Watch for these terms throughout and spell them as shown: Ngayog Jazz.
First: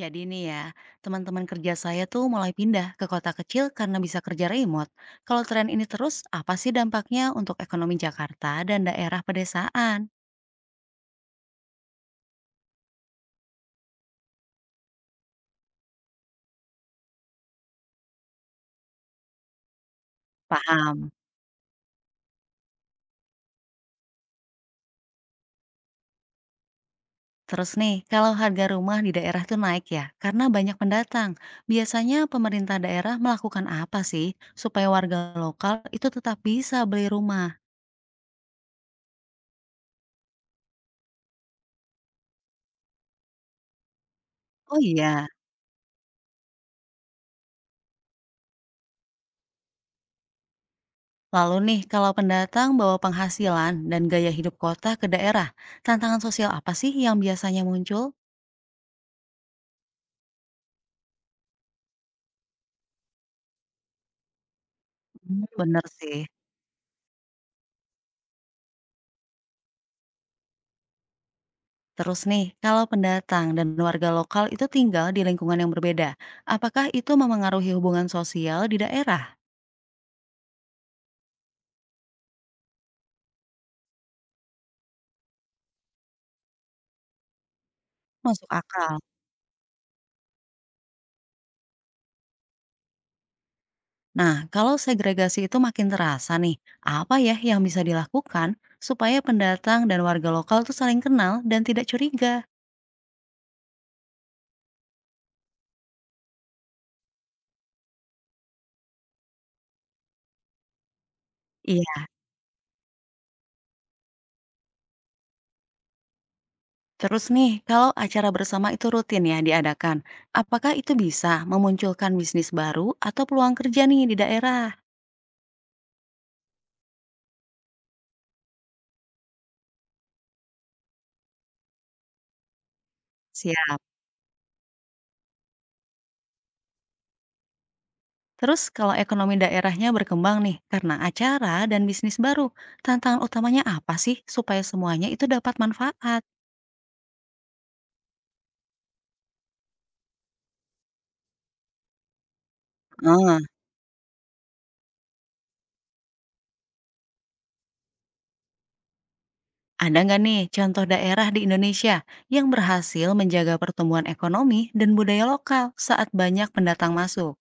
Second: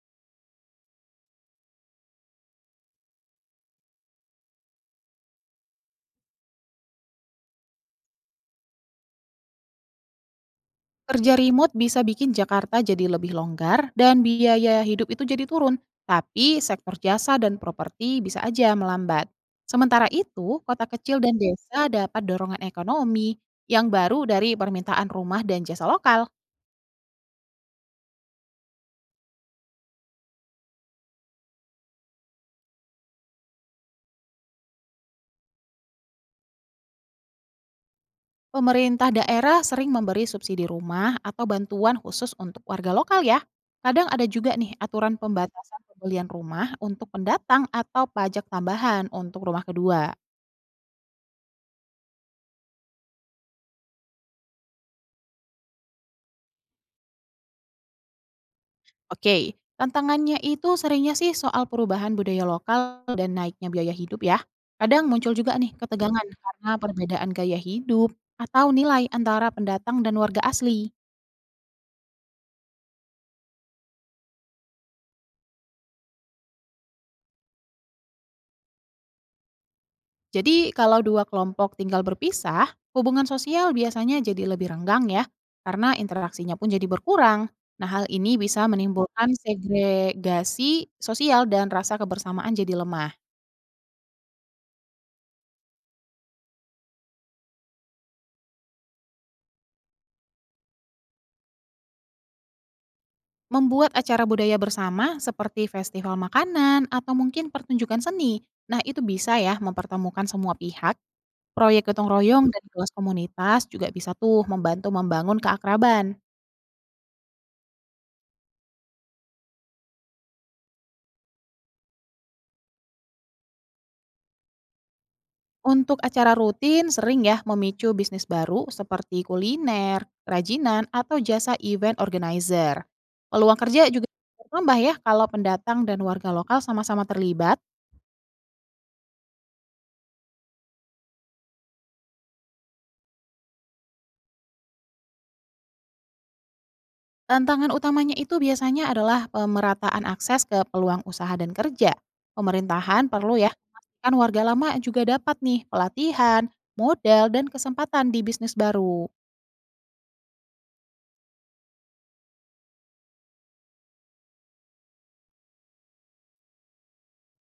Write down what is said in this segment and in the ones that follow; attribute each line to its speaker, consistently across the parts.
Speaker 1: Jadi nih ya, teman-teman kerja saya tuh mulai pindah ke kota kecil karena bisa kerja remote. Kalau tren ini terus, apa sih dampaknya untuk ekonomi Jakarta dan daerah pedesaan?
Speaker 2: Kerja remote bisa bikin Jakarta jadi lebih longgar dan biaya hidup itu jadi turun, tapi sektor jasa dan properti bisa aja melambat. Sementara itu, kota
Speaker 1: Paham.
Speaker 2: kecil dan desa dapat dorongan ekonomi yang baru dari permintaan rumah dan jasa lokal.
Speaker 1: Terus nih, kalau harga rumah di daerah tuh naik ya, karena banyak pendatang. Biasanya pemerintah daerah melakukan apa sih supaya warga lokal itu tetap bisa beli rumah?
Speaker 2: Pemerintah daerah sering memberi subsidi rumah atau bantuan khusus untuk warga lokal ya. Kadang ada juga nih
Speaker 1: Oh
Speaker 2: aturan
Speaker 1: iya.
Speaker 2: pembatasan pembelian rumah untuk pendatang atau pajak tambahan untuk rumah kedua.
Speaker 1: Lalu nih, kalau pendatang bawa penghasilan dan gaya hidup kota ke daerah, tantangan sosial apa sih yang biasanya muncul?
Speaker 2: Oke, tantangannya itu seringnya sih soal perubahan budaya lokal dan naiknya biaya hidup ya. Kadang muncul juga nih
Speaker 1: Bener sih.
Speaker 2: ketegangan karena perbedaan gaya hidup atau nilai antara pendatang dan warga asli.
Speaker 1: Terus nih, kalau pendatang dan warga lokal itu tinggal di lingkungan yang berbeda, apakah itu memengaruhi hubungan sosial di daerah?
Speaker 2: Jadi kalau dua kelompok tinggal berpisah, hubungan sosial biasanya jadi lebih renggang ya, karena interaksinya pun jadi berkurang. Nah hal ini
Speaker 1: Masuk
Speaker 2: bisa
Speaker 1: akal.
Speaker 2: menimbulkan segregasi sosial dan rasa kebersamaan jadi lemah.
Speaker 1: Nah, kalau segregasi itu makin terasa nih, apa ya yang bisa dilakukan supaya pendatang dan warga lokal tuh saling kenal dan tidak curiga?
Speaker 2: Membuat acara budaya bersama seperti festival makanan atau mungkin pertunjukan seni. Nah, itu bisa ya mempertemukan semua pihak. Proyek
Speaker 1: Iya.
Speaker 2: gotong royong dan kelas komunitas juga bisa tuh membantu membangun keakraban.
Speaker 1: Terus nih, kalau acara bersama itu rutin ya diadakan, apakah itu bisa memunculkan bisnis baru atau peluang kerja nih di daerah?
Speaker 2: Untuk acara rutin sering ya memicu bisnis baru seperti kuliner, kerajinan, atau jasa event organizer. Peluang
Speaker 1: Siap.
Speaker 2: kerja juga bertambah ya kalau pendatang dan warga lokal sama-sama terlibat.
Speaker 1: Terus kalau ekonomi daerahnya berkembang nih karena acara dan bisnis baru, tantangan utamanya apa sih supaya semuanya itu dapat manfaat?
Speaker 2: Tantangan utamanya itu biasanya adalah pemerataan akses ke peluang usaha dan kerja. Pemerintahan perlu
Speaker 1: Nah,
Speaker 2: ya memastikan warga lama juga dapat nih pelatihan, modal, dan kesempatan di bisnis baru.
Speaker 1: ada nggak nih contoh daerah di Indonesia yang berhasil menjaga pertumbuhan ekonomi dan budaya lokal saat banyak pendatang masuk?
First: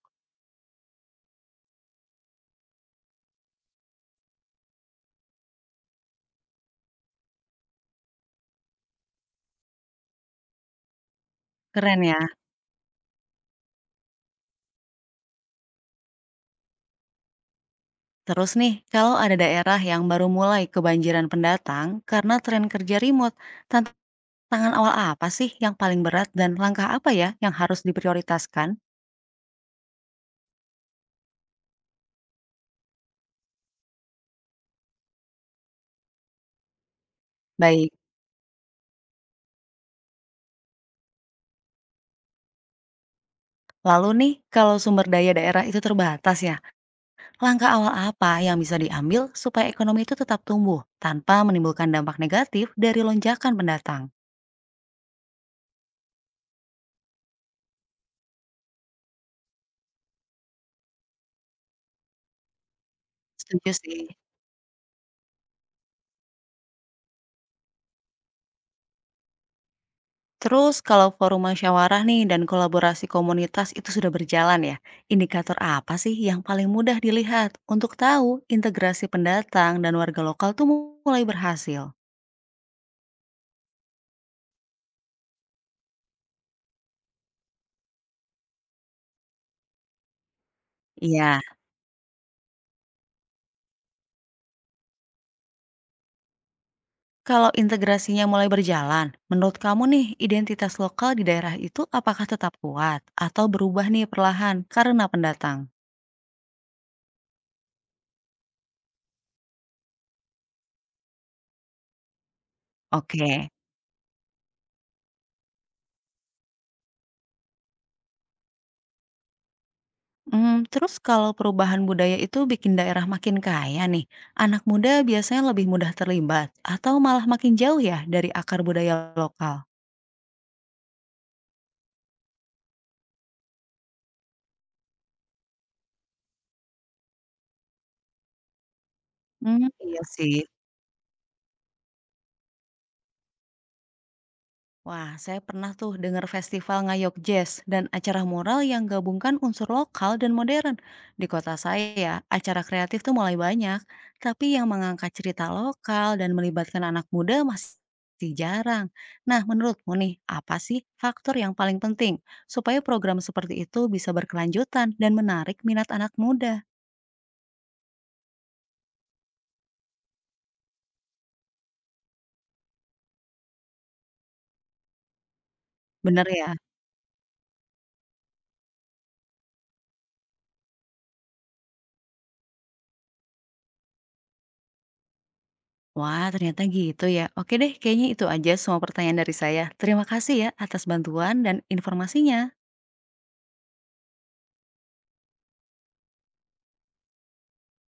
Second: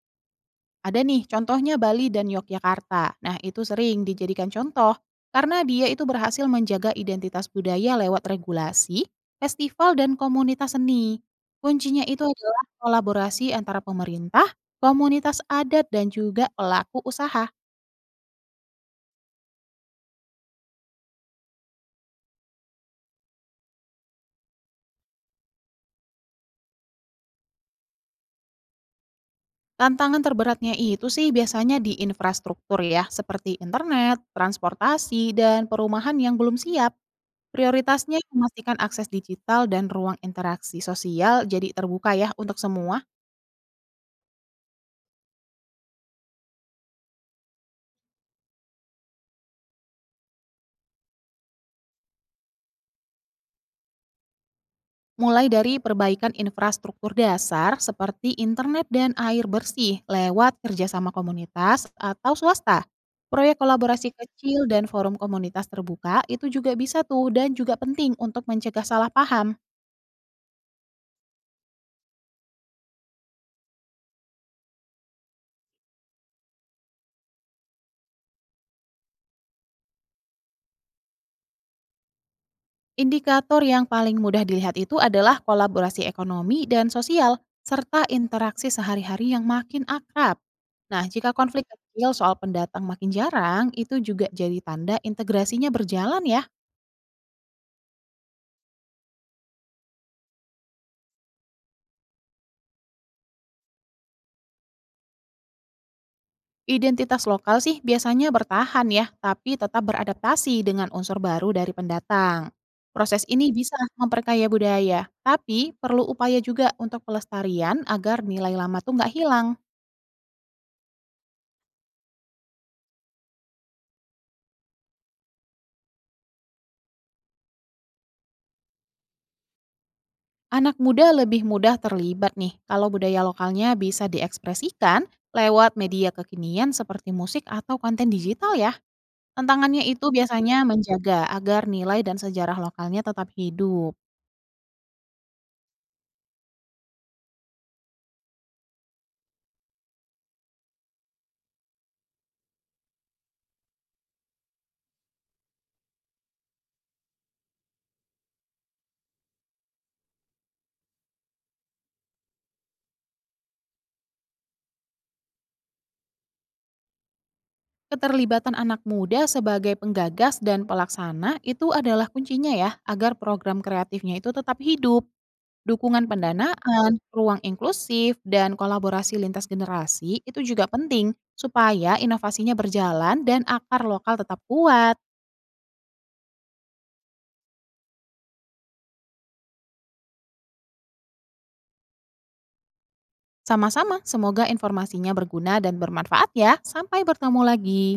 Speaker 2: Ada nih contohnya Bali dan Yogyakarta. Nah itu sering dijadikan contoh karena dia itu berhasil menjaga identitas budaya lewat regulasi, festival, dan komunitas seni.
Speaker 1: Keren
Speaker 2: Kuncinya
Speaker 1: ya.
Speaker 2: itu adalah kolaborasi antara pemerintah, komunitas adat, dan juga pelaku usaha.
Speaker 1: Terus nih, kalau ada daerah yang baru mulai kebanjiran pendatang karena tren kerja remote, tantangan awal apa sih yang paling berat dan langkah apa ya yang harus diprioritaskan?
Speaker 2: Tantangan terberatnya itu sih biasanya di infrastruktur ya, seperti internet, transportasi, dan perumahan yang belum siap.
Speaker 1: Baik.
Speaker 2: Prioritasnya memastikan akses digital dan ruang interaksi sosial jadi terbuka ya untuk semua,
Speaker 1: Lalu nih, kalau sumber daya daerah itu terbatas ya, langkah awal apa yang bisa diambil supaya ekonomi itu tetap tumbuh tanpa menimbulkan dampak negatif dari lonjakan pendatang?
Speaker 2: mulai dari perbaikan infrastruktur dasar seperti internet dan air bersih lewat kerjasama komunitas atau swasta. Proyek
Speaker 1: Setuju sih.
Speaker 2: kolaborasi kecil dan forum komunitas terbuka itu juga bisa tuh dan juga penting untuk mencegah salah paham.
Speaker 1: Terus kalau forum musyawarah nih dan kolaborasi komunitas itu sudah berjalan ya, indikator apa sih yang paling mudah dilihat untuk tahu integrasi pendatang dan warga lokal tuh mulai berhasil?
Speaker 2: Indikator yang paling mudah dilihat itu adalah kolaborasi ekonomi dan sosial, serta interaksi sehari-hari yang makin akrab. Nah, jika
Speaker 1: Iya.
Speaker 2: konflik kecil soal pendatang makin jarang, itu juga jadi tanda integrasinya berjalan ya.
Speaker 1: Kalau integrasinya mulai berjalan, menurut kamu nih identitas lokal di daerah itu apakah tetap kuat atau berubah nih perlahan karena pendatang?
Speaker 2: Identitas lokal sih biasanya bertahan ya, tapi tetap beradaptasi dengan unsur baru dari pendatang. Proses
Speaker 1: Oke.
Speaker 2: ini bisa memperkaya budaya, tapi perlu upaya juga untuk pelestarian agar nilai lama tuh nggak hilang.
Speaker 1: Terus kalau perubahan budaya itu bikin daerah makin kaya nih, anak muda biasanya lebih mudah terlibat atau malah makin jauh ya dari akar budaya lokal?
Speaker 2: Anak muda lebih mudah terlibat nih kalau budaya lokalnya bisa diekspresikan lewat media kekinian seperti musik atau konten digital ya.
Speaker 1: Hmm,
Speaker 2: Tantangannya
Speaker 1: iya
Speaker 2: itu
Speaker 1: sih.
Speaker 2: biasanya menjaga agar nilai dan sejarah lokalnya tetap hidup.
Speaker 1: Wah, saya pernah tuh dengar festival Ngayog Jazz dan acara mural yang gabungkan unsur lokal dan modern. Di kota saya, ya, acara kreatif tuh mulai banyak, tapi yang mengangkat cerita lokal dan melibatkan anak muda masih jarang. Nah, menurutmu nih, apa sih faktor yang paling penting supaya program seperti itu bisa berkelanjutan dan menarik minat anak muda?
Speaker 2: Keterlibatan anak muda sebagai penggagas dan pelaksana itu adalah kuncinya ya agar program kreatifnya itu tetap hidup. Dukungan
Speaker 1: Bener ya?
Speaker 2: pendanaan, ruang inklusif, dan kolaborasi lintas generasi itu juga penting supaya inovasinya berjalan dan akar lokal tetap kuat.
Speaker 1: Wah, ternyata gitu ya. Oke deh, kayaknya itu aja semua pertanyaan dari saya. Terima kasih ya atas bantuan dan informasinya.
Speaker 2: Sama-sama, semoga informasinya berguna dan bermanfaat ya. Sampai bertemu lagi.